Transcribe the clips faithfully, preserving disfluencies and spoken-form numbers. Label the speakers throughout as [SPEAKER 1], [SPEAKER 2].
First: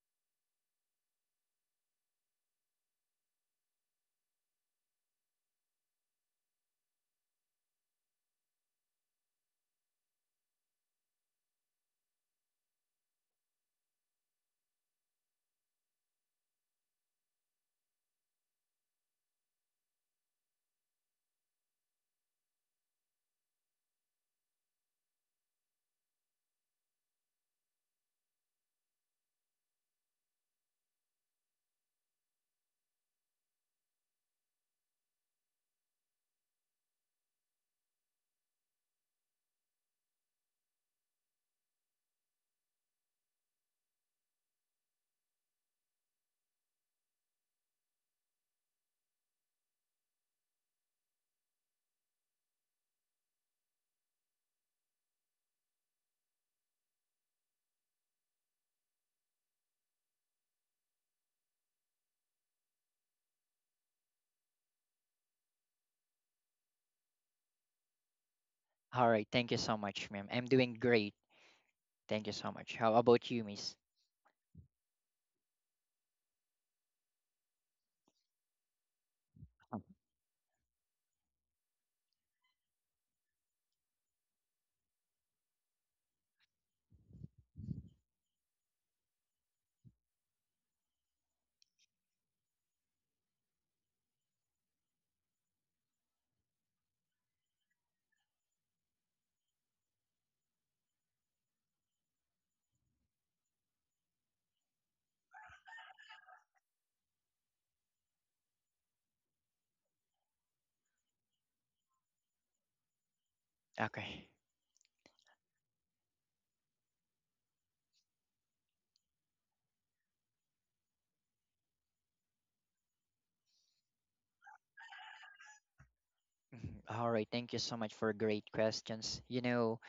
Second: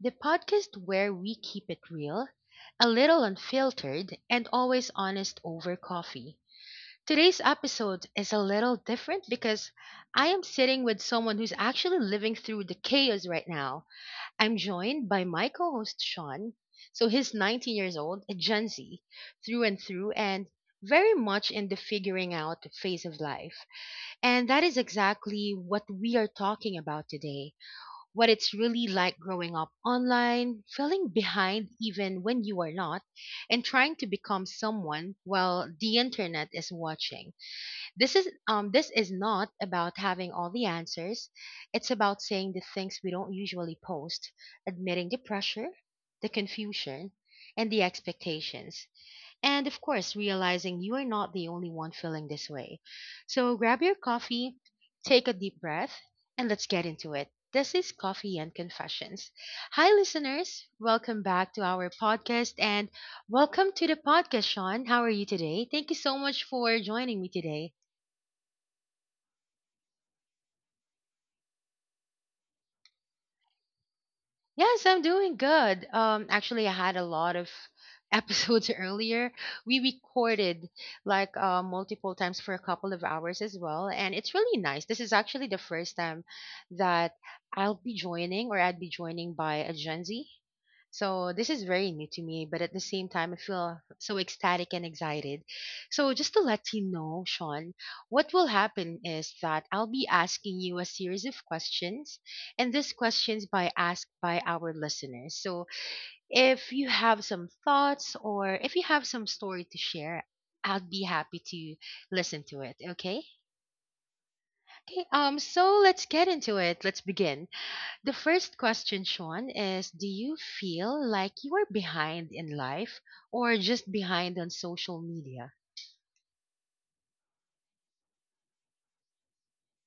[SPEAKER 1] the podcast where we keep it real, a little unfiltered, and always honest over coffee. Today's episode is a little different because I am sitting with someone who's actually living through the chaos right now. I'm joined by my co host Sean. So he's nineteen years old, a Gen Z, through and through, and very much in the figuring out phase of life. And that is exactly what we are talking about today. What it's really like growing up online, feeling behind even when you are not, and trying to become someone while the internet is watching. This is um this is not about having all the answers. It's about saying the things we don't usually post, admitting the pressure, the confusion, and the expectations and of course, realizing you are not the only one feeling this way. So grab your coffee, take a deep breath, and let's get into it. This is Coffee and Confessions. Hi, listeners. Welcome back to our podcast and welcome to the podcast, Sean. How are you today? Thank you so much for joining me today.
[SPEAKER 2] All right. Thank you so much, ma'am. I'm doing great. Thank you so much. How about you, miss?
[SPEAKER 1] Yes, I'm doing good. Um, actually, I had a lot of episodes earlier.
[SPEAKER 2] Oh,
[SPEAKER 1] We recorded like uh, multiple times for a couple of hours as well, and it's really nice. This is actually the first time that I'll be joining, or I'd be joining by a Gen Z. So this is very new to me, but at the same time, I feel so ecstatic and excited. So just to let you know, Sean, what will happen is that I'll be asking you a series of questions and these questions by asked by our listeners. So if you have some thoughts or if you have some story to share, I'd be happy to listen to it. Okay.
[SPEAKER 2] okay.
[SPEAKER 1] Okay. Um. So let's get into it. Let's begin. The first question, Sean, is: Do you feel like you are behind in life, or just behind on social media?
[SPEAKER 2] Mhm. All right. Thank you so much for great questions. You know,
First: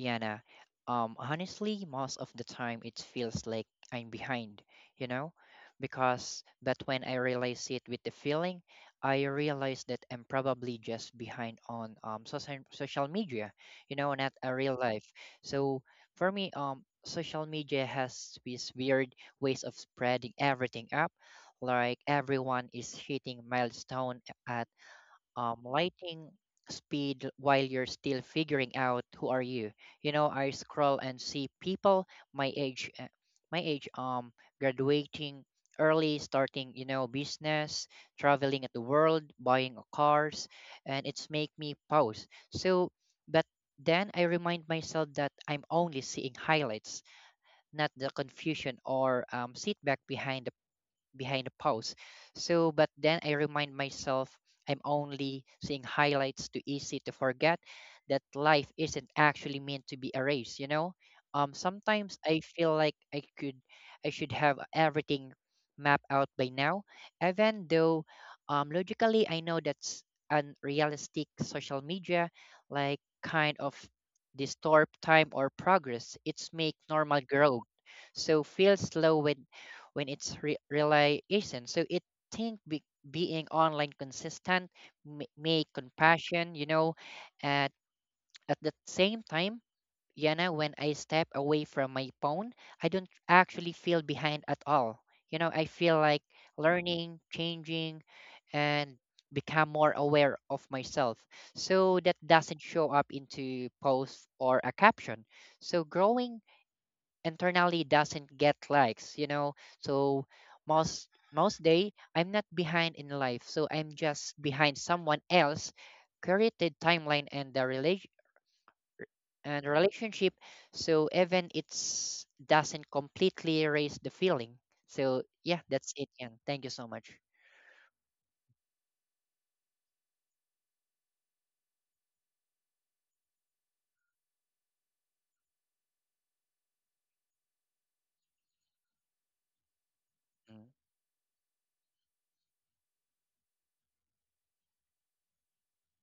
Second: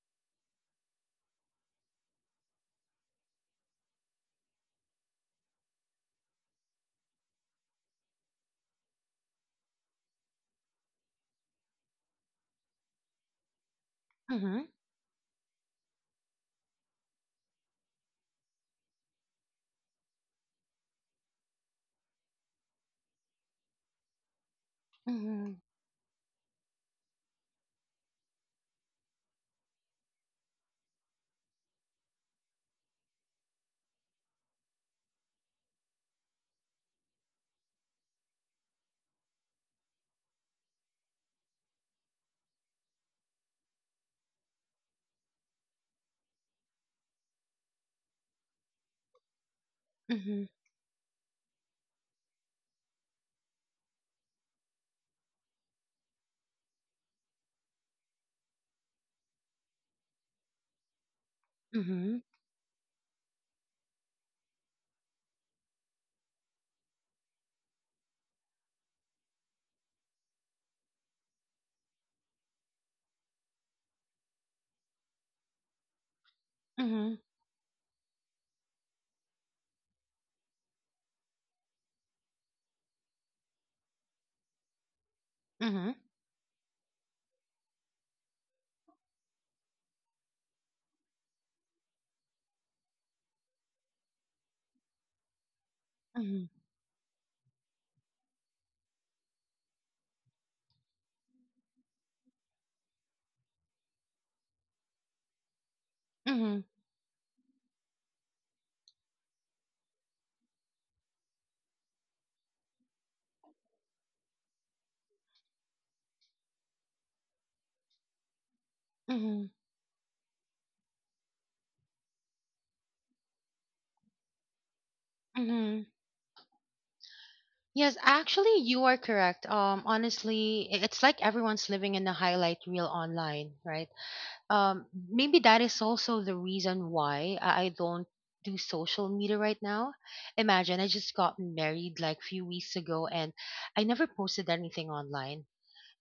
[SPEAKER 2] Yana. Um, honestly, most of the time it feels like I'm behind, you know, because but when I realize it with the feeling, I realize that I'm probably just behind on um social social media, you know, not a
[SPEAKER 1] Mm-hmm.
[SPEAKER 2] real life. So for me, um, social media has these weird ways of spreading everything up, like everyone is hitting milestone at
[SPEAKER 1] Mm-hmm.
[SPEAKER 2] um, lighting speed while you're still figuring out who are you. You know, I scroll and see people my age, uh, my age, um, graduating early, starting you know business, traveling at the world, buying a cars, and it's make me pause. So, but then I remind myself that I'm only seeing highlights, not the confusion or um, sit back
[SPEAKER 1] Mm-hmm.
[SPEAKER 2] behind behind a post. So, but then I remind myself I'm only seeing highlights too easy to forget that life isn't actually meant to be a race, you know? Um, sometimes
[SPEAKER 1] Mm-hmm.
[SPEAKER 2] I feel like I could, I should have everything mapped out by now, even though um, logically I know that's unrealistic social media, like kind of distort time or progress. It's make
[SPEAKER 1] Mm-hmm.
[SPEAKER 2] normal growth. So feel slow when when it's re- not So it think be- being online consistent may, may
[SPEAKER 1] Mm-hmm.
[SPEAKER 2] compassion, you know, at at the same time, Yana, when I step away from my phone, I don't actually feel behind at all. You know, I feel like
[SPEAKER 1] Mm-hmm.
[SPEAKER 2] learning, changing, and become more aware of myself. So that doesn't show up into posts or a caption. So growing internally doesn't get likes you know so most most day I'm not behind in life, so I'm just behind someone else created timeline and the relation
[SPEAKER 1] Mm-hmm.
[SPEAKER 2] and relationship, so even it's doesn't completely erase the feeling. So yeah,
[SPEAKER 1] Mm-hmm.
[SPEAKER 2] that's it, and thank you so much.
[SPEAKER 1] Yes, actually, you are correct. Um, honestly, i- it's like everyone's living in a highlight reel online, right? Um, maybe that is also the reason why I I don't do social media right now.
[SPEAKER 2] Mm,
[SPEAKER 1] Imagine I just got married like a few weeks ago, and I never posted anything online.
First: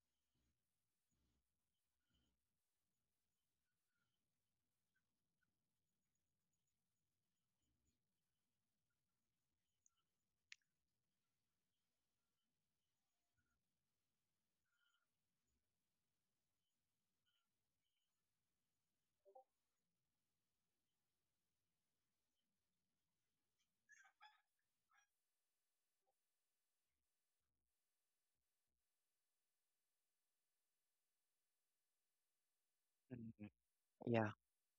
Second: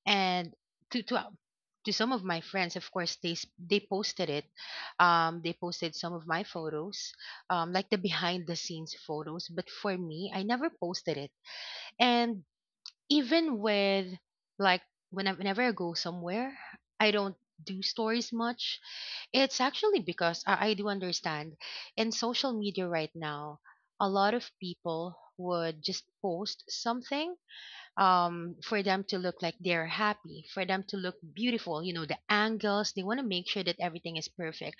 [SPEAKER 1] And to to uh, to some of my friends, of course, they s- they posted it. Um, they posted some of my photos, um, like the behind the scenes photos. But for me, I never posted it, and even with like when whenever I go somewhere, I don't do stories much. It's actually because I, I do understand in social media right now, a lot of people would just post something um, for them to look like they're happy, for them to look beautiful. You know, the angles, they want to
[SPEAKER 2] mm,
[SPEAKER 1] make
[SPEAKER 2] mm.
[SPEAKER 1] sure that everything is
[SPEAKER 2] Yeah,
[SPEAKER 1] perfect.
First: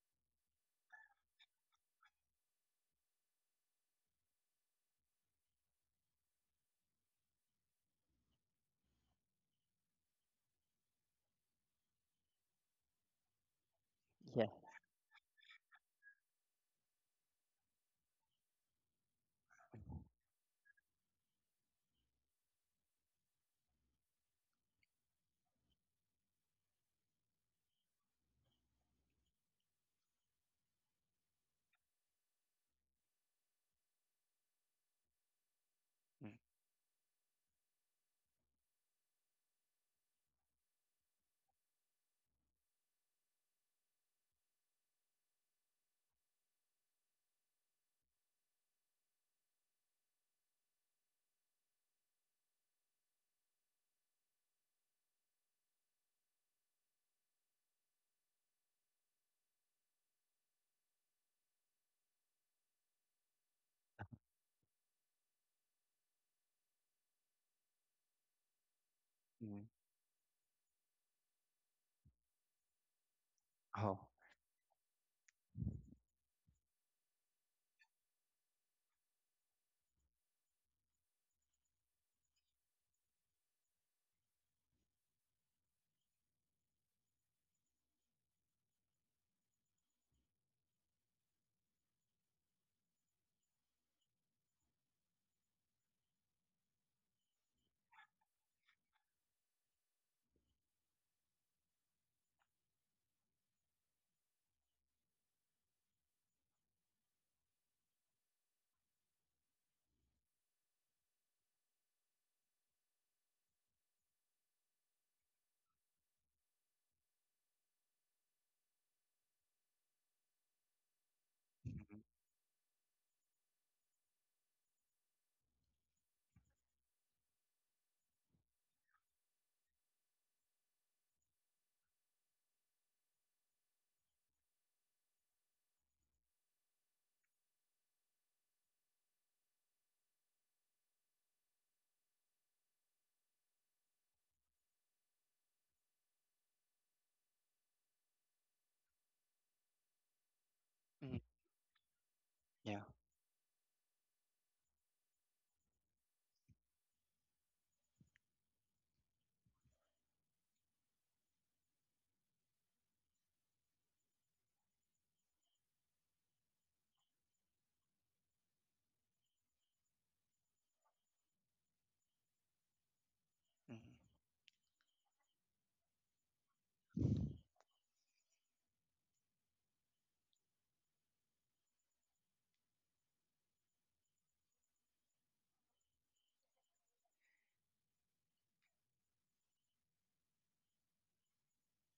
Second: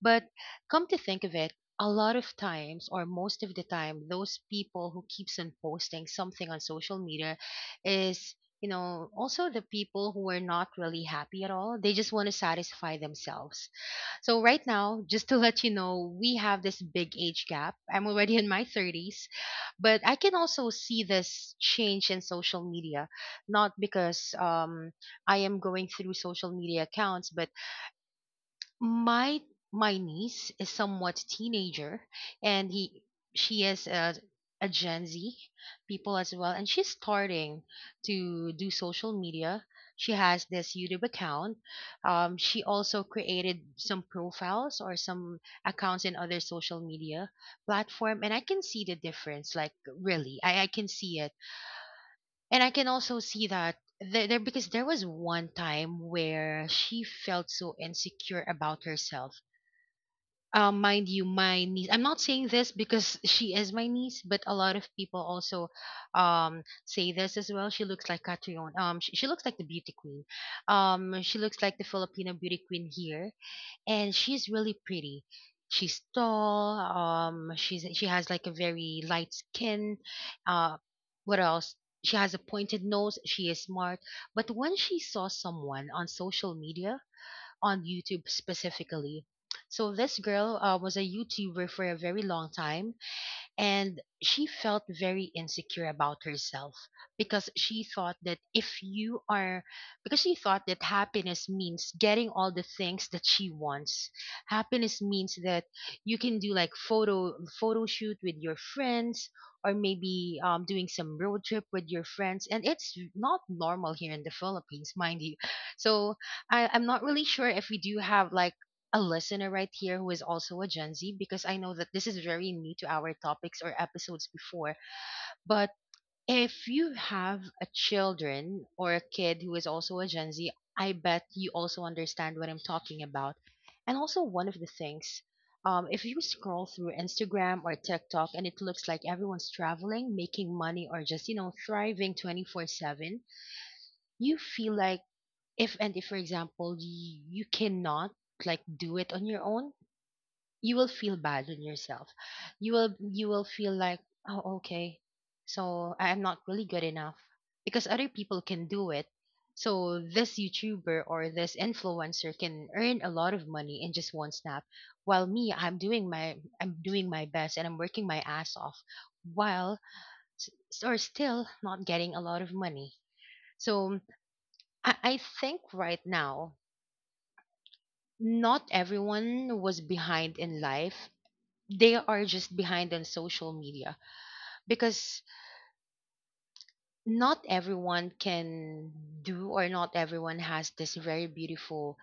[SPEAKER 1] But come to think of it, a lot of times or most of the time, those people who keeps on posting something on social media is, you know, also the people who are not really happy at all. They just want to satisfy themselves. So
[SPEAKER 2] yeah.
[SPEAKER 1] right now, just to let you know, we have this big age gap. I'm already in my thirties, but I can also see this change in social media, not because um, I am going through social media accounts, but my my niece is somewhat teenager and he she is a, a gen z people
[SPEAKER 2] Mm,
[SPEAKER 1] as well and she's starting to do social media. She has this youtube account. Um, she also created some profiles or some accounts in other social media platform and I can see the difference. Like really i, I can see it, and I can also see that there, there because there was one time where she felt so insecure about herself. Um, mind you, my niece. I'm not saying this because she is my niece, but a lot of people also um, say this as well. She looks like Catriona. Um, she, she looks
[SPEAKER 2] mm,
[SPEAKER 1] like
[SPEAKER 2] mm.
[SPEAKER 1] the beauty queen. Um, she looks like the Filipino beauty queen here,
[SPEAKER 2] Oh,
[SPEAKER 1] and she's really pretty. She's tall. Um, she's she has like a very light skin. Uh, what else? She has a pointed nose. She is smart. But when she saw someone on social media, on YouTube specifically. So this girl uh, was a YouTuber for a very long time, and she felt very insecure about herself because she thought that if you are because she thought that happiness means getting all the things that she wants. Happiness means that you can do like photo photo shoot with your friends, or maybe um, doing some road trip with your friends, and it's not normal here in the Philippines, mind you. So I, I'm not really sure if we do have like a listener right here who is also a Gen Z, because I know that this is very new to our topics or episodes before. But if you have a children or a kid who is also a Gen Z, I bet you also understand what I'm talking about. And also one of the things, um, if you scroll through Instagram or TikTok and it looks like everyone's traveling, making money, or just you know thriving twenty-four seven, you feel like if and if, for example, you, you cannot like do it on your own, you will feel
[SPEAKER 2] mm,
[SPEAKER 1] bad on yourself. You
[SPEAKER 2] yeah.
[SPEAKER 1] will you will feel like, oh okay, so I am not really good enough because other people can do it. So this youtuber or this influencer can earn a lot of money in just one snap, while me, i'm doing my I'm doing my best and I'm working my ass off, while s- or still not getting a lot of money.
[SPEAKER 2] Mm,
[SPEAKER 1] So i, I think right now not everyone was behind in life, they are just behind on social media, because not everyone can do, or not everyone has this very beautiful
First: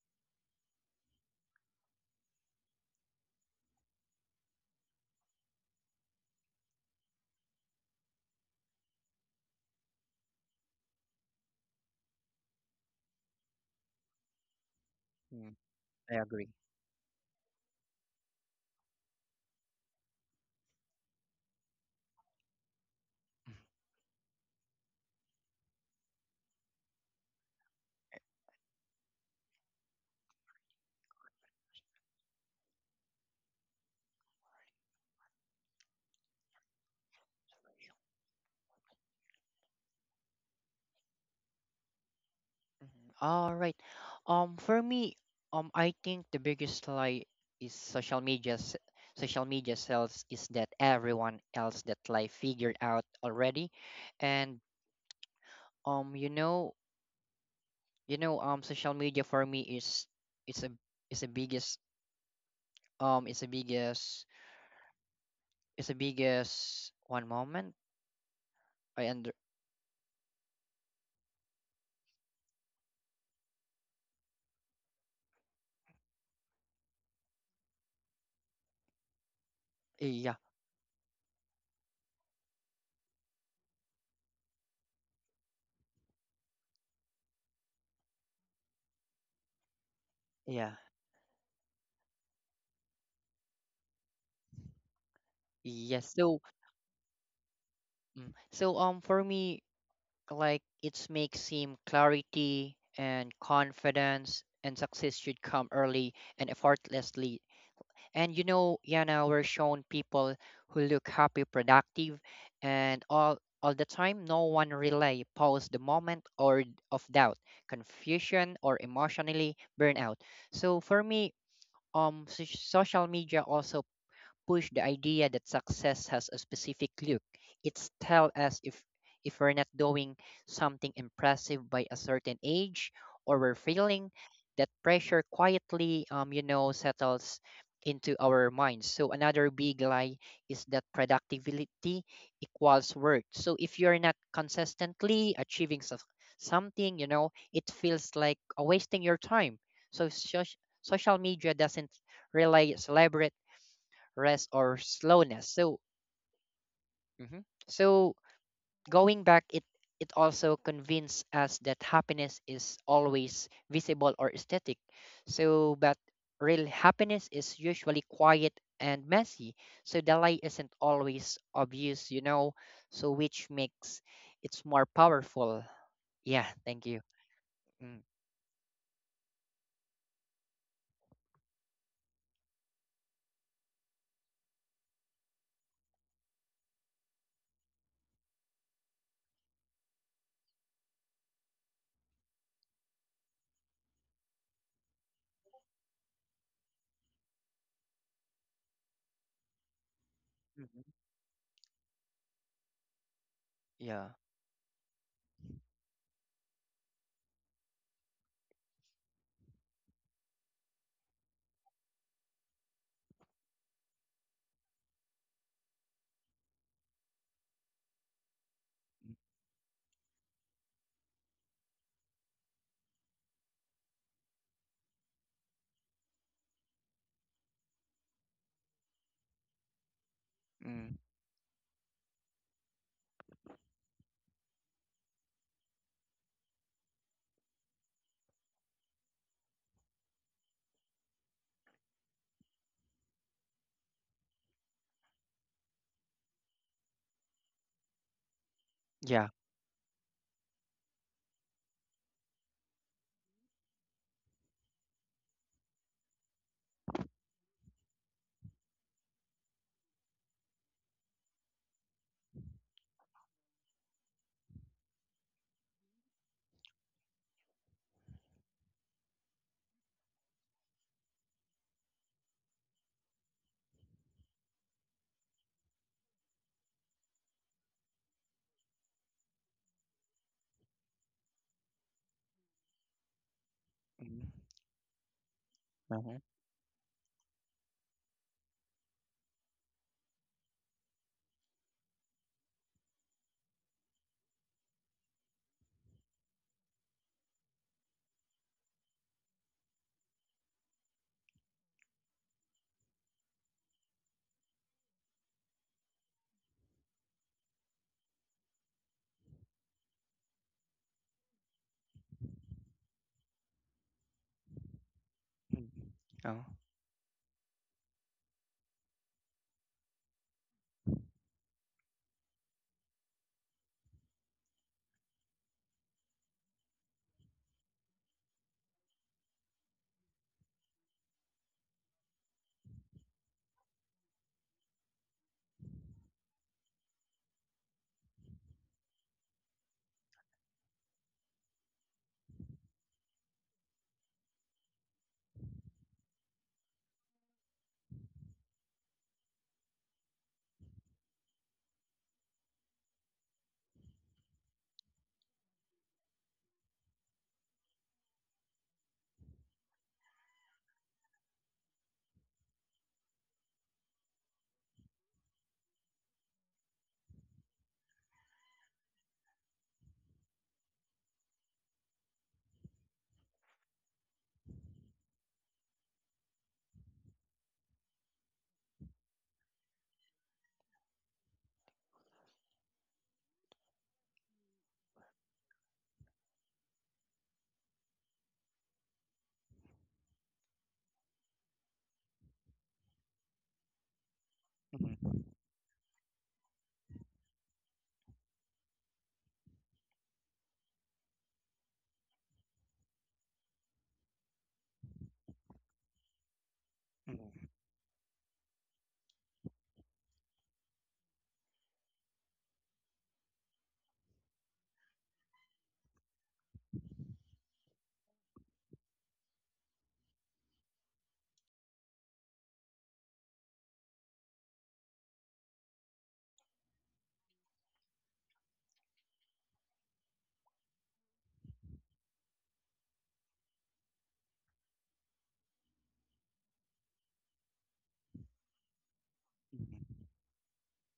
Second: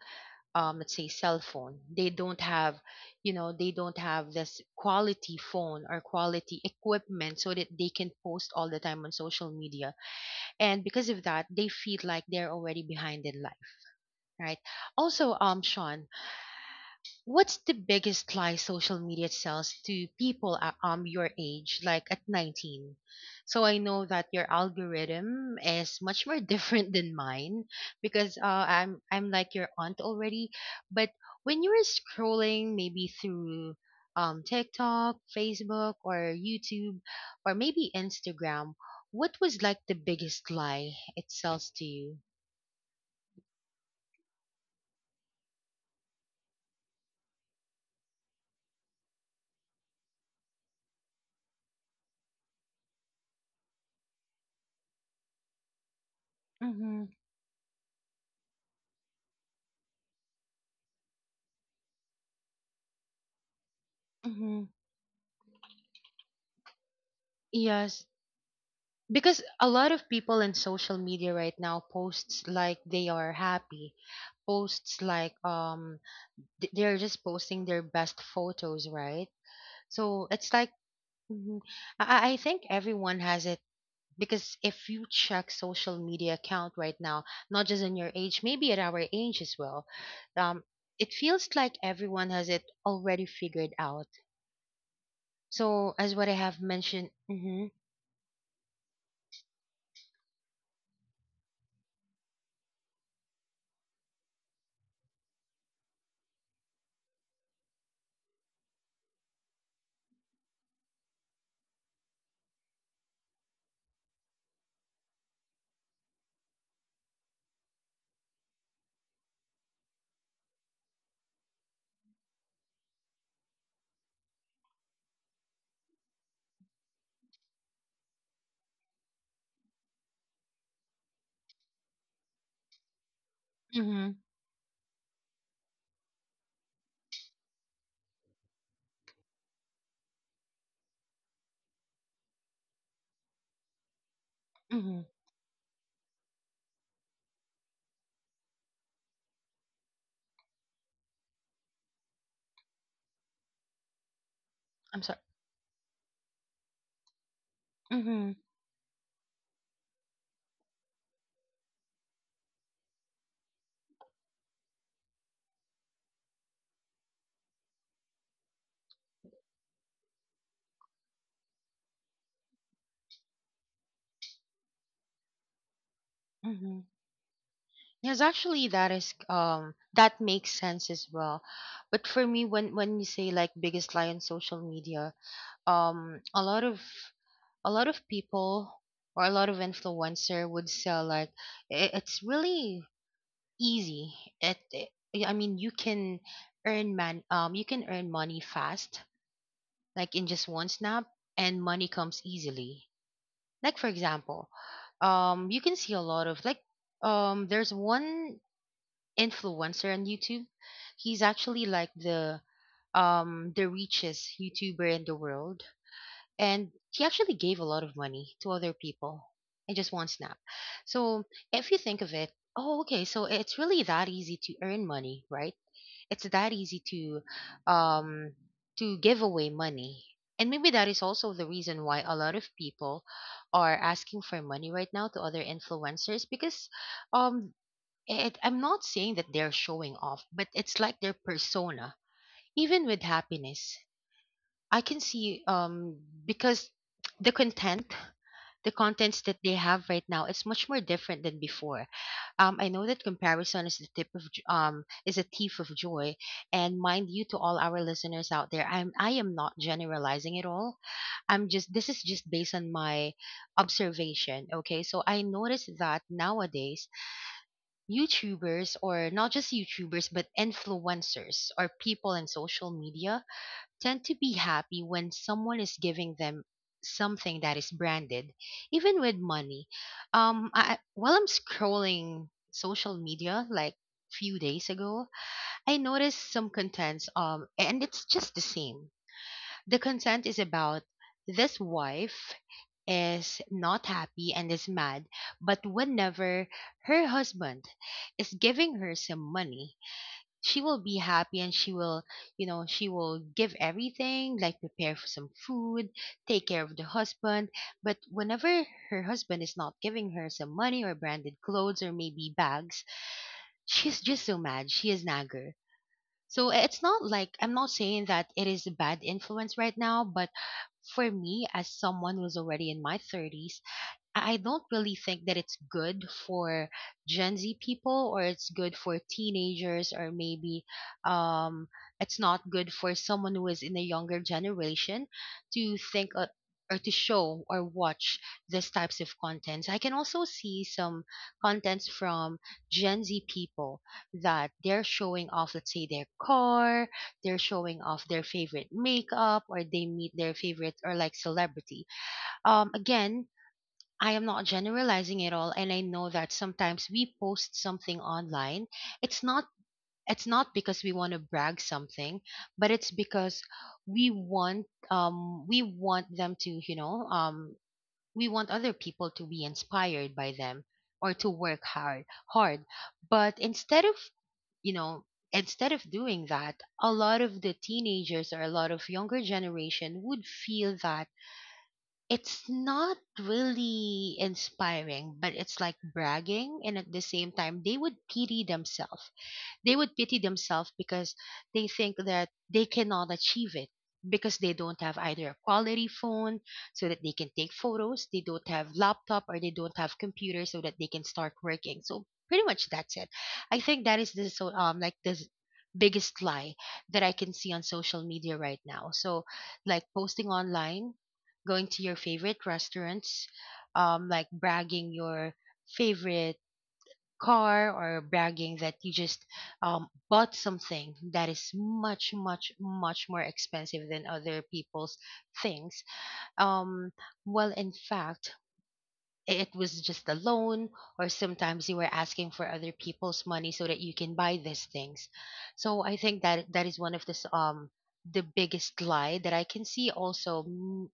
[SPEAKER 1] um let's say cell phone. They don't have, you know, they don't have this quality phone or quality equipment so that they can post all the time on social media, and because of that they feel like they're already behind in life, right? Also
[SPEAKER 2] mm,
[SPEAKER 1] um Sean,
[SPEAKER 2] I agree.
[SPEAKER 1] what's the biggest lie social media sells to people at um your age, like at nineteen? So I know that your algorithm is much more different than mine because uh, I'm I'm like your aunt already. But when you were scrolling maybe through um TikTok, Facebook, or YouTube, or maybe Instagram, what was like the biggest lie it sells to you?
[SPEAKER 2] Mhm. All right. Um, for me, um, I think the biggest lie is social media. s- Social media sells is that everyone else that life figured out already, and um, you know,
[SPEAKER 1] Mm-hmm.
[SPEAKER 2] you know, um, social media for me is it's a it's a biggest um it's a biggest
[SPEAKER 1] Mm-hmm.
[SPEAKER 2] it's a biggest one moment.
[SPEAKER 1] Yes,
[SPEAKER 2] I under
[SPEAKER 1] because a lot of people in social media right now posts like they are happy, posts like um th- they're just posting their best photos, right?
[SPEAKER 2] eh,
[SPEAKER 1] So
[SPEAKER 2] yeah
[SPEAKER 1] it's like mhm. I I I think everyone has it, because if you check social media account right now, not just in your age maybe at our age as well, um,
[SPEAKER 2] yeah
[SPEAKER 1] it feels like everyone has it already figured out. So
[SPEAKER 2] yes.
[SPEAKER 1] as what I
[SPEAKER 2] So
[SPEAKER 1] have mentioned hmm.
[SPEAKER 2] mm, so um for me like it's makes seem clarity and confidence and success should come early and effortlessly, and you know Yana, we're shown people who look happy productive and all all the time, no one relay pause the moment or d- of doubt, confusion or emotionally burnout. So for me, um soc- social media also push the idea that success has a specific look. It's tell us if if we're not doing something impressive by a certain age or we're failing,
[SPEAKER 1] Hmm.
[SPEAKER 2] that pressure quietly um you know settles into our minds. So another big lie is that productivity equals worth. So if you're not
[SPEAKER 1] Hmm.
[SPEAKER 2] consistently achieving suc- something, you know, it feels like uh, wasting your time. So soc- Social media doesn't really celebrate rest or
[SPEAKER 1] I'm sorry.
[SPEAKER 2] slowness. So, mhm, so
[SPEAKER 1] Hmm.
[SPEAKER 2] going back, it it also convinces us that happiness is always visible or aesthetic. So, but real happiness is usually quiet and messy. So the light isn't always obvious, you know. So which makes it's more powerful. Yeah, thank
[SPEAKER 1] Hmm.
[SPEAKER 2] you. Mm,
[SPEAKER 1] Yes, actually that is um that makes sense as well. But for me when when you say like biggest lie on social media, um, a lot of a lot of people or a lot of influencer would sell like, i- it's really easy. It, it I mean you can earn man um you can earn money fast, like in just one
[SPEAKER 2] mhm.
[SPEAKER 1] snap, and money comes easily. Like for
[SPEAKER 2] Yeah.
[SPEAKER 1] example, um, you can see a lot of like um there's one influencer on YouTube. He's actually like the um the richest YouTuber in the world. And he actually gave a lot of money to other people in just one snap. So if you think of it, oh okay, so it's really that easy to earn money, right? It's that easy to um to give away money. And maybe that
[SPEAKER 2] Mm,
[SPEAKER 1] is also the reason why a lot of people are asking for money right now to other influencers because um it, I'm not saying that they're showing off, but it's like their persona. Even with happiness I can see um because the content the contents
[SPEAKER 2] yeah.
[SPEAKER 1] that they have right now it's much more different than before. Um, I know that comparison is the tip of j- um, is a thief of joy. And mind you, to all our listeners out there, i'm I am not generalizing at all. I'm just This is just based on my observation, okay? So I noticed that nowadays youtubers, or not just youtubers but influencers or people in social media, tend to be happy when someone is giving them something that is branded, even with money. Um, I, while I'm scrolling social media, like
[SPEAKER 2] Mm,
[SPEAKER 1] few days ago, I
[SPEAKER 2] uh-huh.
[SPEAKER 1] noticed some contents. Um, and it's just the same. The content is about this wife is not happy and is mad, but whenever her husband is giving her some money, she will be happy and she will, you know she will give everything, like prepare for some food, take care of the husband. But whenever her husband is not giving her some money or branded clothes or maybe bags, she's just so mad, she is nagger.
[SPEAKER 2] Mm, oh.
[SPEAKER 1] So eh, it's not like, I'm not saying that it is a bad influence right now, but for me, as someone who's already in my thirties, I I don't really think that it's good for Gen Z people, or it's good for teenagers, or maybe um, it's not good for someone who is in a younger generation to think, uh, or to show or watch these types of contents. I can also see some contents from Gen Z people that they're showing off, let's say, their car, they're showing off their favorite makeup, or they meet their favorite or like celebrity. Um again, I am not generalizing at all, and I know that sometimes we post something online. It's not it's not because we want to brag something, but it's because we want, um we want them to, you know um we want other people to be inspired by them, or to work hard hard. But instead of, you know instead of doing that, a lot of the teenagers or a lot of younger generation would feel that it's not really inspiring, but it's like bragging, and at the same time, they would pity themselves, they would pity themselves because they think that they cannot achieve it because they don't
[SPEAKER 2] Mhm,
[SPEAKER 1] have
[SPEAKER 2] mhm,
[SPEAKER 1] either a quality phone so that they can take photos, they don't have laptop or they don't have computer so that they can start working. So pretty much that's it. I think that is the so um like the s- biggest lie that I can
[SPEAKER 2] mhm,
[SPEAKER 1] see on social media right now. So, like posting online, going to your favorite restaurants, um like bragging your favorite car, or bragging that you just um, bought something that is much much much more expensive than other people's things. um, well, in fact, i- it was just a loan, or sometimes you were asking for other people's money so that you can buy these things. So I think that that is one of the s- um the biggest lie that I can see also. Mm,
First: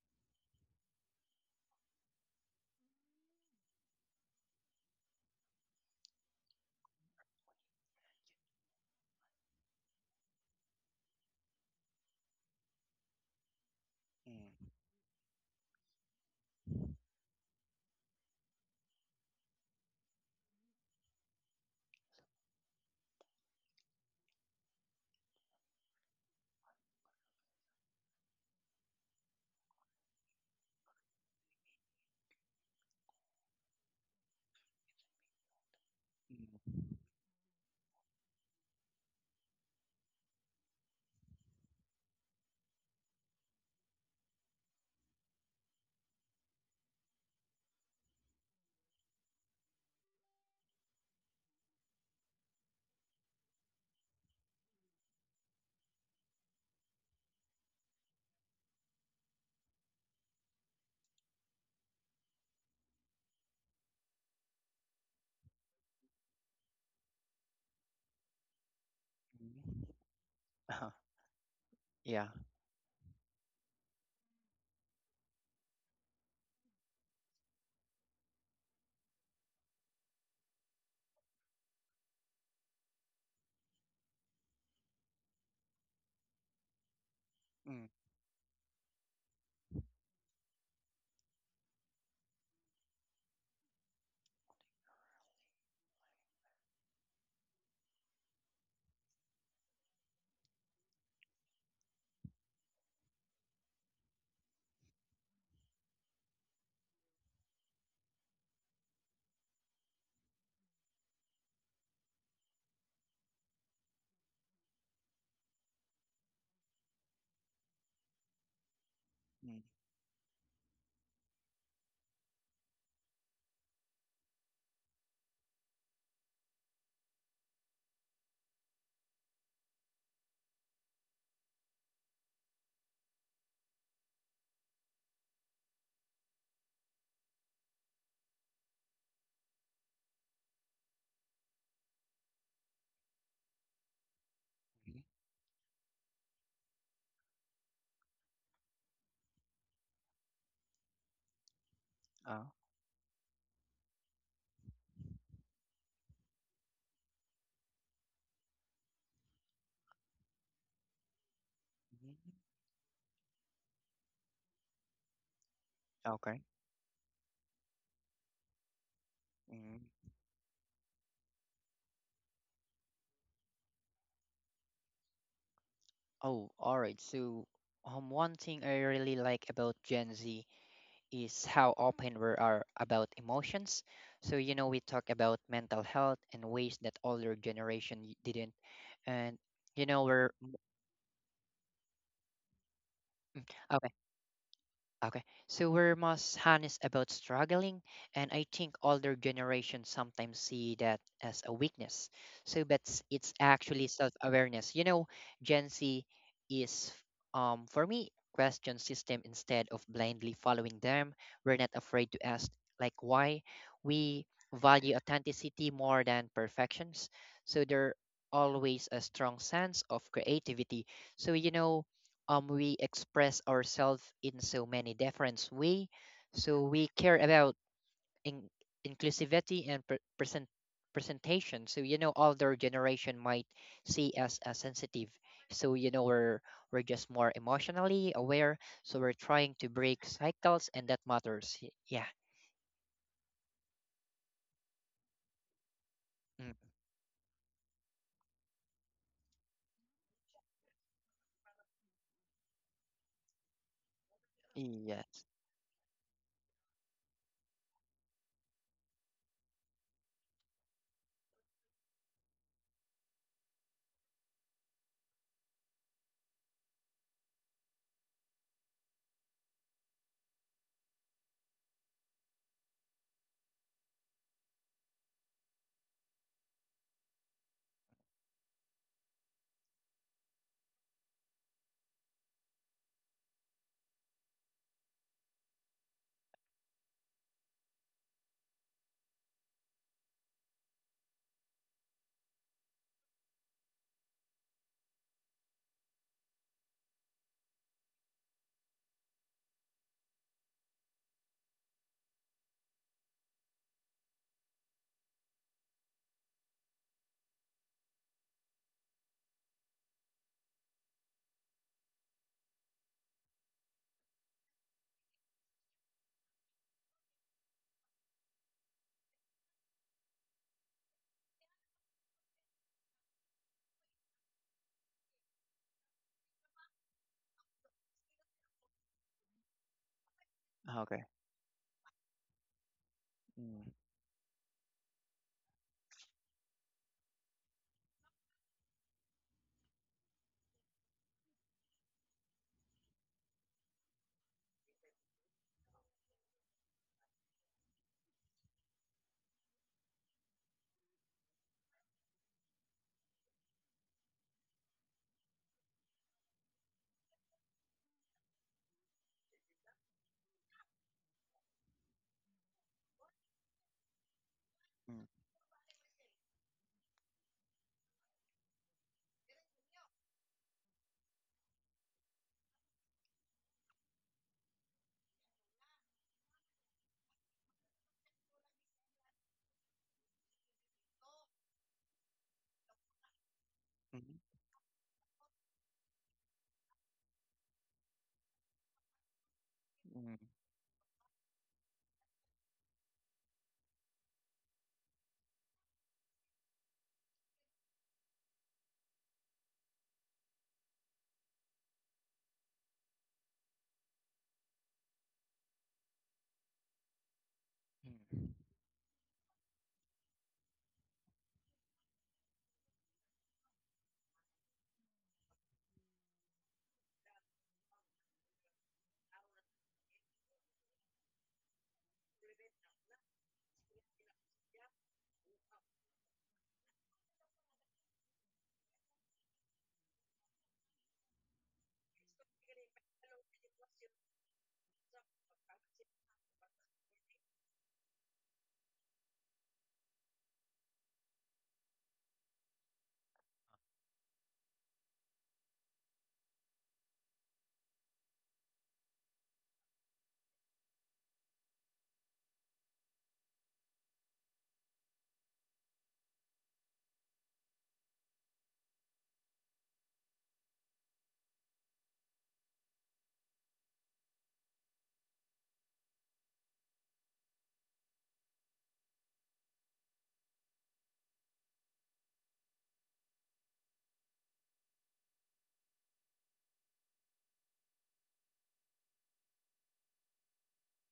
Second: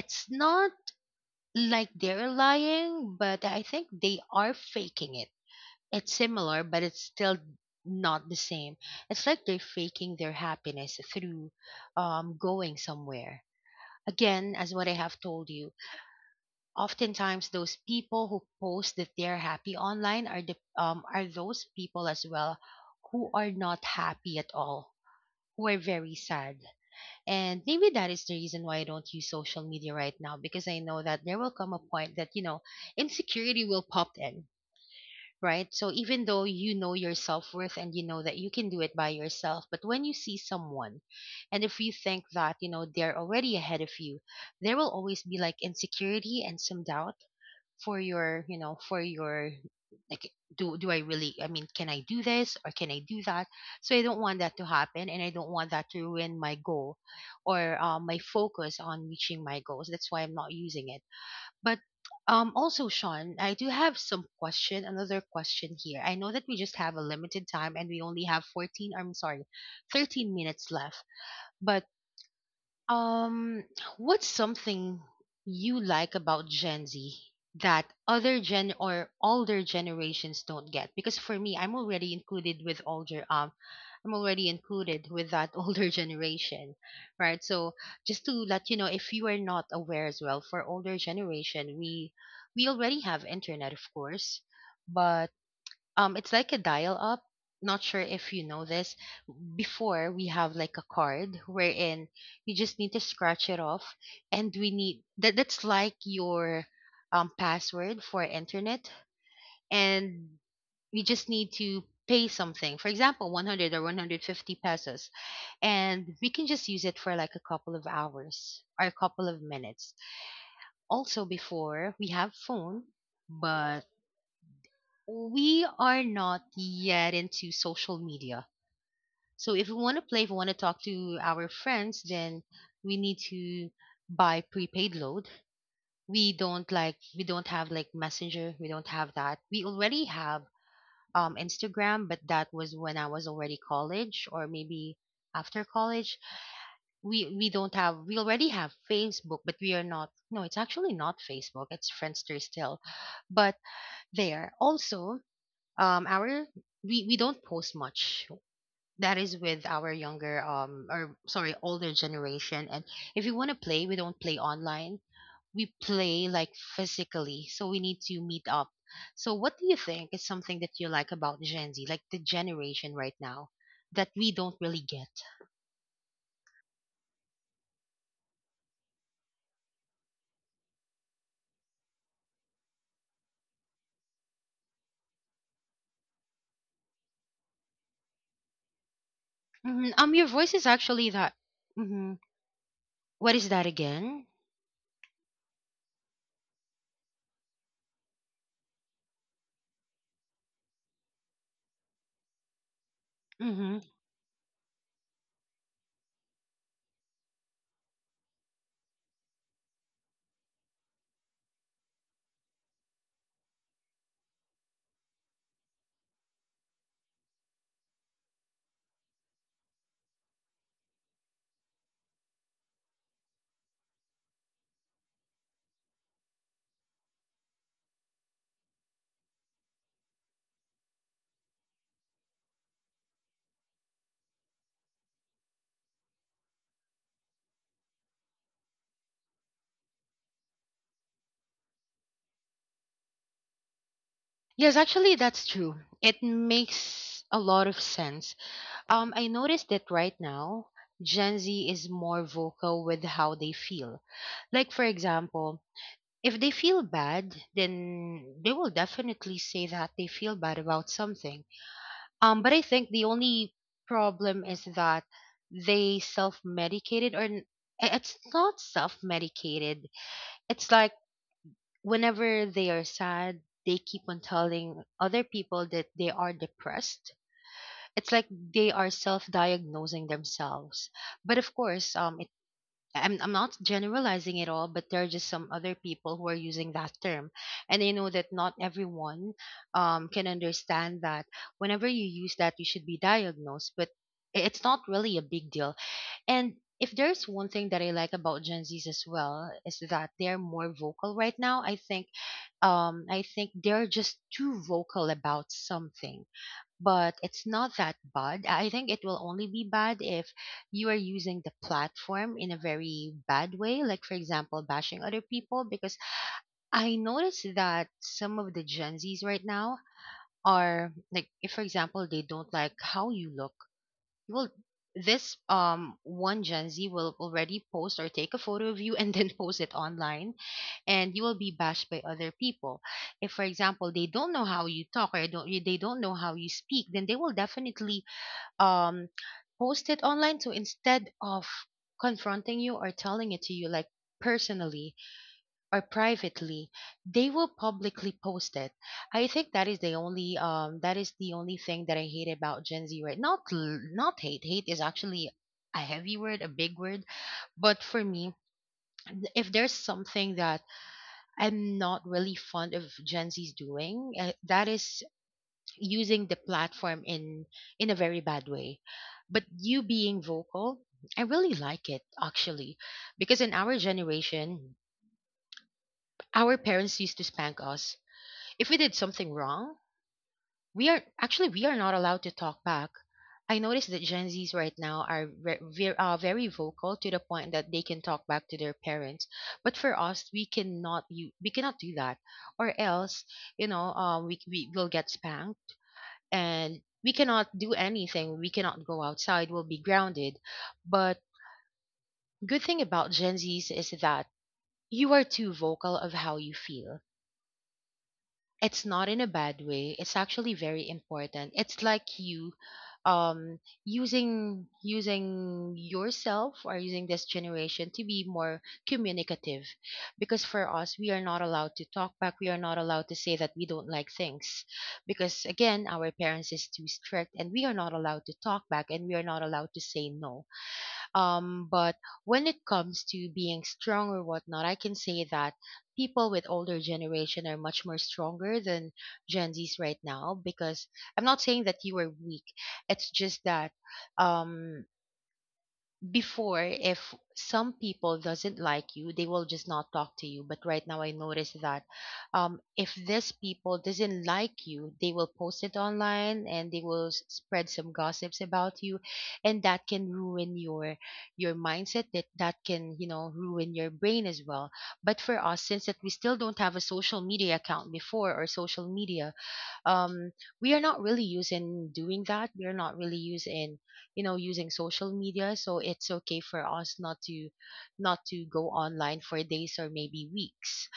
[SPEAKER 1] it's not like they're lying, but I think they are faking it. It's similar, but it's still not the same. It's like they're faking their happiness through, um, going somewhere. Again,
[SPEAKER 2] mhm,
[SPEAKER 1] as what I have told you, oftentimes those people who post that they're happy online are the um, are those people as well who are not happy at all, who are very sad. And maybe that is the reason why I don't use social media right now, because I know that there will come a point that, you know, insecurity will pop in, right? So even though you
[SPEAKER 2] mhm.
[SPEAKER 1] know your self worth and you know that you can do it by yourself, but when you see someone, and if you think that, you know, they're already ahead of you, there will always be like insecurity and some doubt for your, you know for your like, do do I really, I mean, can I do this or can I do that? So I don't want that to happen, and I don't want that to ruin my goal, or uh, my focus on reaching my goals. That's why I'm not using it. But um, also, Sean, I do have some question, another question here. I know that we just have a limited time and we only have fourteen, I'm sorry,
[SPEAKER 2] Mhm.
[SPEAKER 1] thirteen minutes
[SPEAKER 2] Uh-huh.
[SPEAKER 1] left. But
[SPEAKER 2] Yeah.
[SPEAKER 1] um, what's something you like about Gen Z that other gen or older generations don't get? Because for me, I'm already included with older um I'm already included with that older generation, right? So
[SPEAKER 2] Mm-hmm.
[SPEAKER 1] just to let you know, if you are not aware as well, for older generation, we we already have internet, of course, but um, it's like a dial up. Not sure if you know this. Before, we have like a card wherein you just need to scratch it off, and we need that. That's like your um, password for internet, and we just need to pay something. For example, one hundred or one hundred fifty pesos, and we can just use it for like a couple of hours or a couple of minutes. Also, before we have phone, but we are not yet into social media. So if we want to play, if we want to talk to our friends, then we need to buy prepaid load. We don't like we don't have like Messenger. We don't have that. We already have um Instagram, but that was when I was already college, or maybe after college. We we don't have we already have Facebook, but we are not, no, it's actually not Facebook. It's Friendster
[SPEAKER 2] Oh.
[SPEAKER 1] still. But there also um our we, we don't post much. That is with our younger um or sorry older
[SPEAKER 2] Mhm.
[SPEAKER 1] generation. And if we want to play, we don't play online, we play
[SPEAKER 2] Okay.
[SPEAKER 1] like physically, so we need to meet up. So what do you
[SPEAKER 2] Mm.
[SPEAKER 1] think is something that you like about Gen Z, like the generation right now, that we don't really get?
[SPEAKER 2] Oh, all right. So, um, one thing I really like about Gen Z is how open we are about emotions. So, you know, we talk about mental health in ways that older generation y- didn't, and you
[SPEAKER 1] Mhm.
[SPEAKER 2] know,
[SPEAKER 1] Um your
[SPEAKER 2] we're
[SPEAKER 1] voice is actually that, hmm, what
[SPEAKER 2] mm,
[SPEAKER 1] is that
[SPEAKER 2] okay.
[SPEAKER 1] again?
[SPEAKER 2] Okay, so we're most honest about struggling, and I think older generations sometimes see that as a weakness. So, but s- it's
[SPEAKER 1] Hmm.
[SPEAKER 2] actually self-awareness. You know, Gen Z is, um, for me, question system instead of blindly following them. We're not afraid to ask, like, why we value authenticity more than perfections. So there always a strong sense of creativity. So you know um, we express ourselves in so many different way. So we care about in- inclusivity and pre- present presentation. So you know, older generation might see us as sensitive. So you know, we're we're just more emotionally aware. So we're trying to break cycles, and that matters. Y- Yeah.
[SPEAKER 1] Yes, actually that's true. It
[SPEAKER 2] Mm.
[SPEAKER 1] makes a lot of sense. Um, I noticed that right now, Gen Z is more vocal with how they feel. Like, for
[SPEAKER 2] Yes.
[SPEAKER 1] example, if they feel bad, then they will definitely say that they feel bad about something. Um, but I think the only problem is that they self medicated, or n- i- it's not self medicated. It's like, whenever they are sad, they keep on telling other people that they are depressed. It's like they are self-diagnosing themselves. But of course, um, it, I'm I'm not generalizing it all, but there are just some other people who are using that term, and I know that not everyone um can understand that. Whenever you use that, you should be diagnosed, but i- it's not really a big deal. And if there's one thing that I like about Gen Zs as well, is that they're more vocal right now. I think um I think they're just too vocal about something, but it's not that bad. I think it will only be bad if you are using the platform in a very bad way, like, for example, bashing other people. Because I noticed that some of the Gen Zs right now are like, if, for example, they don't like how you look, well, this um one Gen Z will already post or take a photo of you and then post it online,
[SPEAKER 2] Okay.
[SPEAKER 1] and you will be bashed by other people. If, for
[SPEAKER 2] Mm,
[SPEAKER 1] example, they don't know how you talk, or don't they don't know how you speak, then they will definitely um post it online. So instead of confronting you or telling it to you like personally, or privately, they will publicly post it. I think that is the only um that is the only thing that I hate about Gen Z right, not l- not hate, hate is actually a heavy word, a big word. But for me, if there's something that I'm not really fond of Gen Z's doing, uh, that is
[SPEAKER 2] mm,
[SPEAKER 1] using the platform in in a very bad way. But you being vocal, I really like it actually, because in our generation, our parents used to spank us. If we did something wrong, we are actually we are not allowed to talk back. I noticed that
[SPEAKER 2] mhm,
[SPEAKER 1] Gen Zs right now are ve- ve- uh, very vocal to the point that they can talk back to their parents, but for
[SPEAKER 2] mm.
[SPEAKER 1] us, we cannot, you we cannot do that, or else, you know um, we we will get spanked, and we cannot do anything. We cannot go outside. We'll be grounded. But good thing about Gen Zs is that you are too vocal of how you feel.
[SPEAKER 2] Mm.
[SPEAKER 1] It's not in a bad way. It's actually very important. It's like you, um using using yourself, or using this generation to be more communicative, because for us, we are not allowed to talk back, we are not allowed to say that we don't like things, because again, our parents is too strict, and we are not allowed to talk back, and we are not allowed to say no. Um, but when it comes to being strong or whatnot, I can say that people with older generation are much more stronger than Gen Zs right now, because I'm not saying that you are weak. It's just that um, before, if some people doesn't like you, they will just not talk to you. But right now I notice that, um, if this people doesn't like you, they will post it online and they will s- spread some gossips about you, and that can ruin your your mindset. That that can you know ruin your brain as well. But for us, since that we still don't have a social media account before, or social media, um we are not really using doing that. We are not really using you know using social media, so it's okay for us not to not to go online for days or maybe weeks.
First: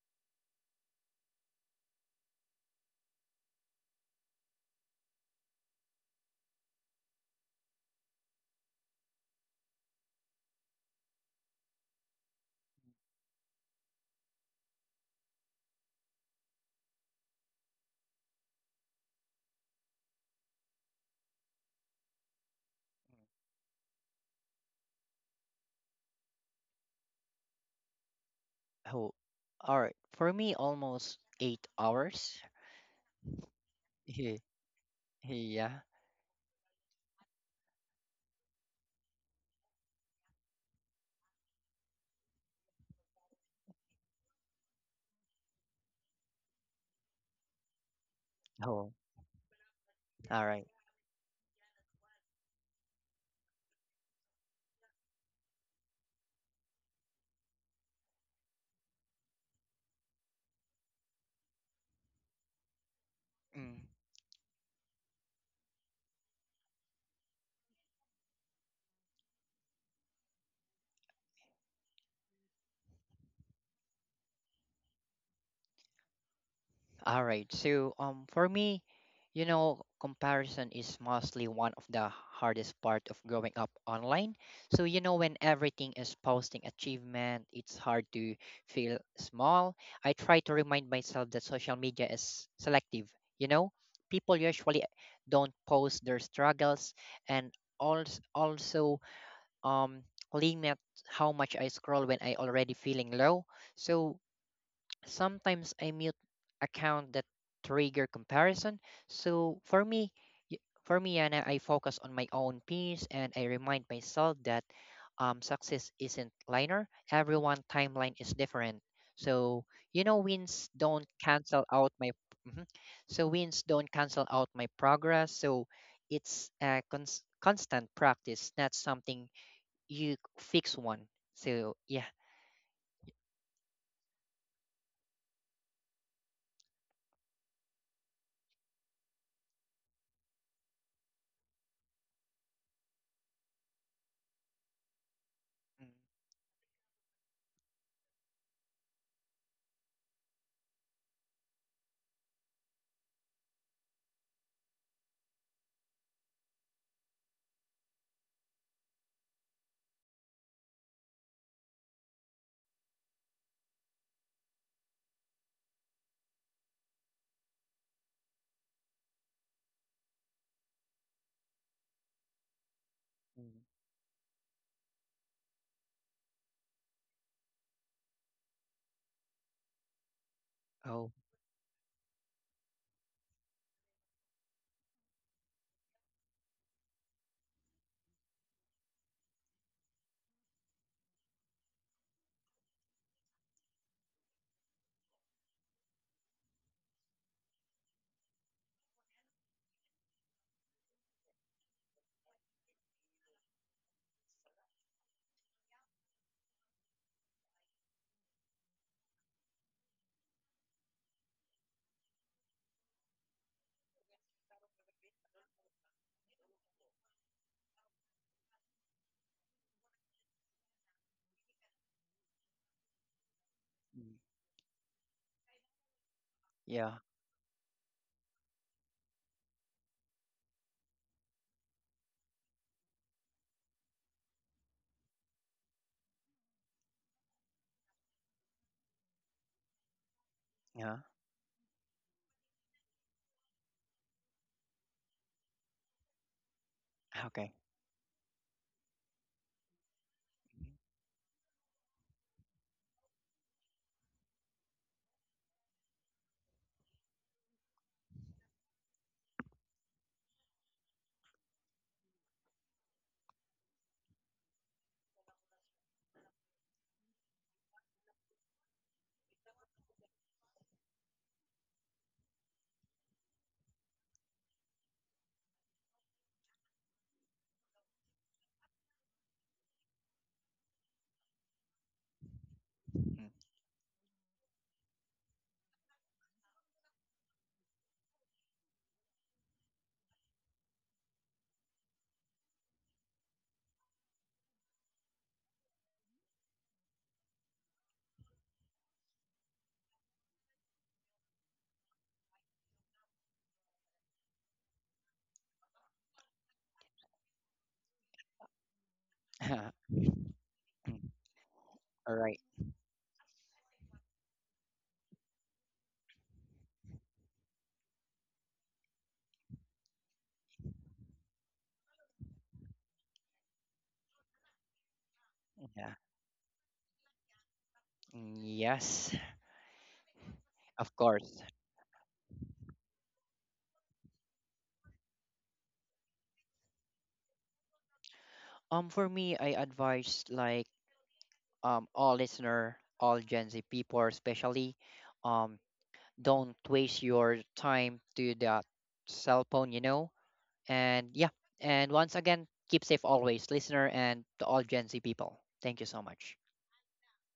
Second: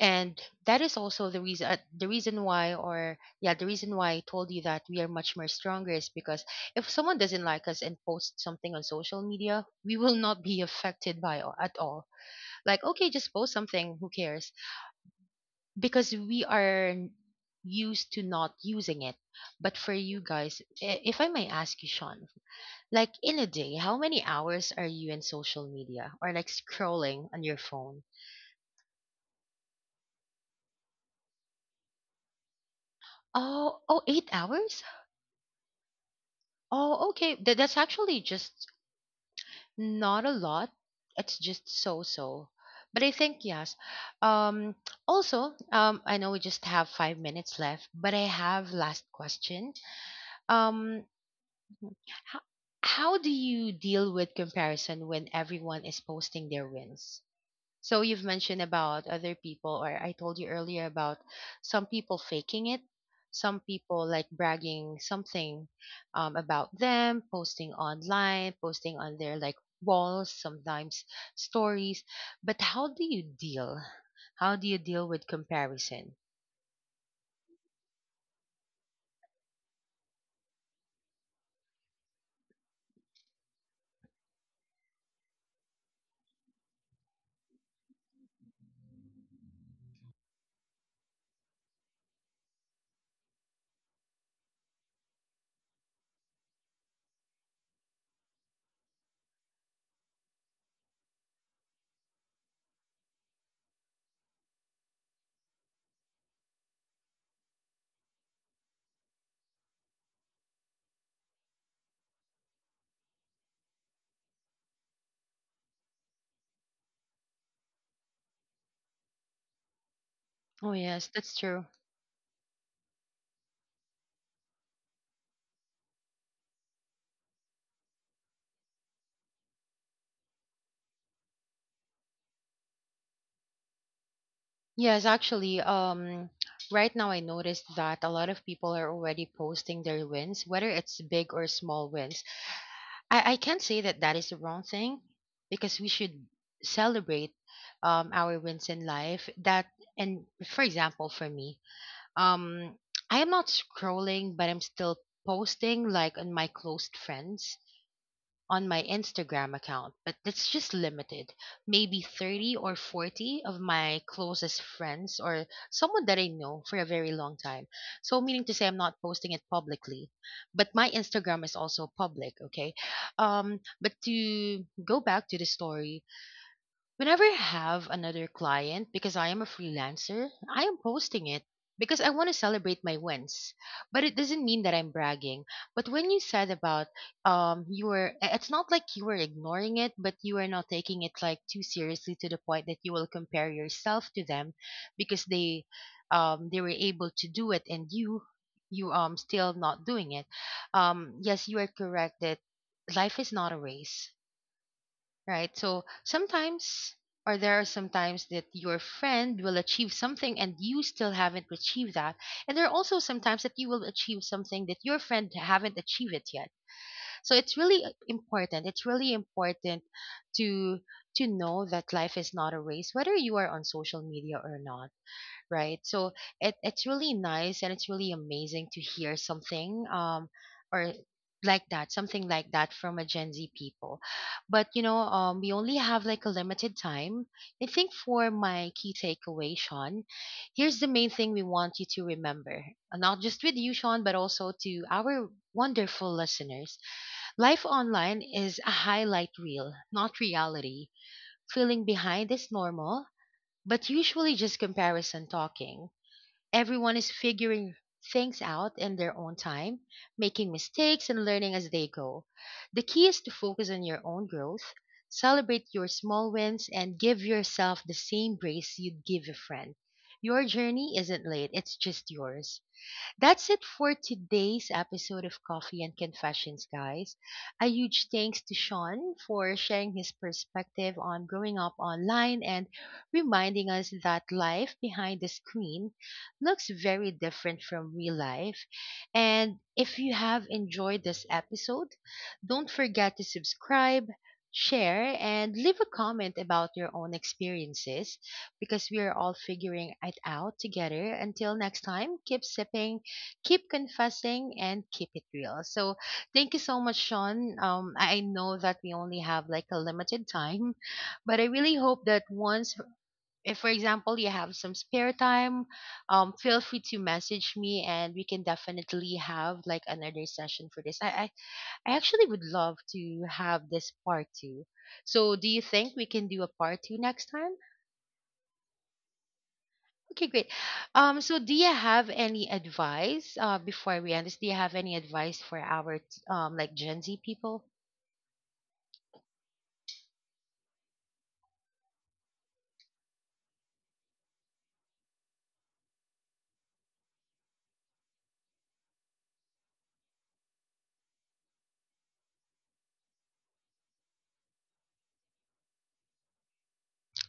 [SPEAKER 1] And that is also the reason, uh, the reason why or yeah the reason why I told you that we are much more stronger, is because if someone doesn't like us and posts something on social media, we will not be affected by a- at all. Like, okay, just post something, who cares, because we are used to not using it. But for you guys, i- if I may ask you, Sean, like in a day, how many hours are you in social media or like scrolling on your phone?
[SPEAKER 2] Oh, all right. For me, almost eight hours.
[SPEAKER 1] Oh, oh, eight hours?
[SPEAKER 2] Yeah.
[SPEAKER 1] Oh, okay. Th- that's actually just not a lot. It's just so so. But I think yes. Um, Also, um, I know we just have five minutes left, but I have
[SPEAKER 2] Oh,
[SPEAKER 1] last question.
[SPEAKER 2] all right.
[SPEAKER 1] Um, How, how do you deal with comparison when everyone is posting their wins? So you've mentioned about other people, or I told you earlier about some people faking it, some
[SPEAKER 2] Mm,
[SPEAKER 1] people like bragging something um, about them, posting online, posting on their like walls, sometimes stories. But how do you deal? How do you deal with comparison?
[SPEAKER 2] all right. So, um, for me, you know, comparison is mostly one of the hardest part of growing up online. So, you know, when everything is posting achievement, it's hard to feel small. I try to remind myself that social media is selective. You know, people usually don't post their struggles, and also also um limit how much I scroll when I already feeling low. So sometimes I mute account that trigger comparison. So for me, y- for me, Yana, I focus on my own peace and I remind myself that um, success isn't linear. Everyone timeline is different. So you know, wins
[SPEAKER 1] Oh
[SPEAKER 2] don't
[SPEAKER 1] yes, that's
[SPEAKER 2] cancel
[SPEAKER 1] true.
[SPEAKER 2] out my. Mhm. So wins don't cancel out my progress. So it's a cons- constant practice, not something you fix one. So yeah.
[SPEAKER 1] Yes, actually, um, right now I noticed that a lot of people are already posting their wins, whether it's big or small wins. I, I can't say that that is the wrong thing, because we
[SPEAKER 2] Mm,
[SPEAKER 1] should celebrate um, our wins in life. That, and for example, for me, um, I am not scrolling, but I'm still posting like on my closed friends, on my Instagram account, but that's just limited. Maybe thirty or forty of my closest friends or someone that I know for a very long time. So, meaning to say, I'm not posting it publicly, but my Instagram is also public, okay?
[SPEAKER 2] mm.
[SPEAKER 1] Um, but to go back to the story, whenever I have another client, because I am a freelancer, I am
[SPEAKER 2] Oh,
[SPEAKER 1] posting it because I want to celebrate my wins. But it doesn't mean that I'm bragging. But when you said about, um you were, i- it's not like you were ignoring it, but you are not taking it like too seriously to the point that you will compare yourself to them, because they um they were able to do it and you you um still not doing it. Um yes, you are correct that life is not a race. Right. So sometimes, or there are some times that your friend will achieve something and you still haven't achieved that. And there are also some times that you will achieve something that your friend haven't achieved it yet. So it's really important. It's really important to to know that life is not a race, whether you are on social
[SPEAKER 2] mm,
[SPEAKER 1] media or not, right? So it, it's
[SPEAKER 2] yeah,
[SPEAKER 1] really nice and it's really amazing to hear something um or like that, something like that from a Gen Z people. But you know, um we only have like a limited time. I think for my key takeaway, Sean, here's the
[SPEAKER 2] yeah.
[SPEAKER 1] main thing we want you to remember. Uh, not just with you, Sean, but also to our wonderful listeners:
[SPEAKER 2] Okay.
[SPEAKER 1] life online is a highlight reel, not reality. Feeling behind is normal, but usually just comparison talking. Everyone is figuring things out in their own time, making mistakes and learning as they go. The key is to focus on your own growth, celebrate your small wins, and give yourself the same grace you'd give a friend. Your journey isn't late, it's just yours. That's it for today's episode of Coffee and Confessions, guys. A huge thanks to Sean for sharing his perspective on growing up online and
[SPEAKER 2] Mm.
[SPEAKER 1] reminding us that life behind the screen looks very different from real life. And if you have enjoyed this episode, don't forget to subscribe. Share and leave a comment about your own experiences because we are all figuring it out together. Until next time, keep sipping, keep confessing, and keep it real. So thank you so much, Sean. Um, I I know that we only have like a limited time,
[SPEAKER 2] Mm.
[SPEAKER 1] but I really hope
[SPEAKER 2] All
[SPEAKER 1] that
[SPEAKER 2] right.
[SPEAKER 1] once, if for example you have some spare time, um, feel free to message me and we can definitely have like another session for this. I I, I actually would love to have this part two. So do you
[SPEAKER 2] Yeah.
[SPEAKER 1] think we can do a part two next time?
[SPEAKER 2] Mm, yes,
[SPEAKER 1] Okay, great.
[SPEAKER 2] of
[SPEAKER 1] Um,
[SPEAKER 2] course.
[SPEAKER 1] so do you have any advice, uh, before we end this, do you have any advice for our, um, like Gen Z people?
[SPEAKER 2] Um, for me, I advise like um all listener, all Gen Z people, especially, um, don't waste your time to that cell phone, you know. And yeah, and once again, keep safe always, listener, and to all Gen Z people. Thank you so much.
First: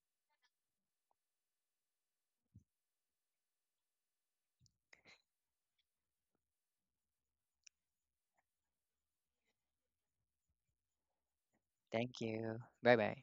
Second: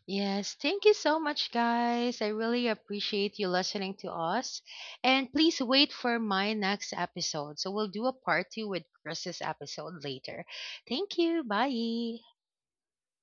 [SPEAKER 1] Yes, thank you so much, guys. I really appreciate you listening to us. And please wait for my next episode. So we'll do a part two with Chris's episode later. Thank you.
[SPEAKER 2] Thank
[SPEAKER 1] Bye.
[SPEAKER 2] you. Bye bye.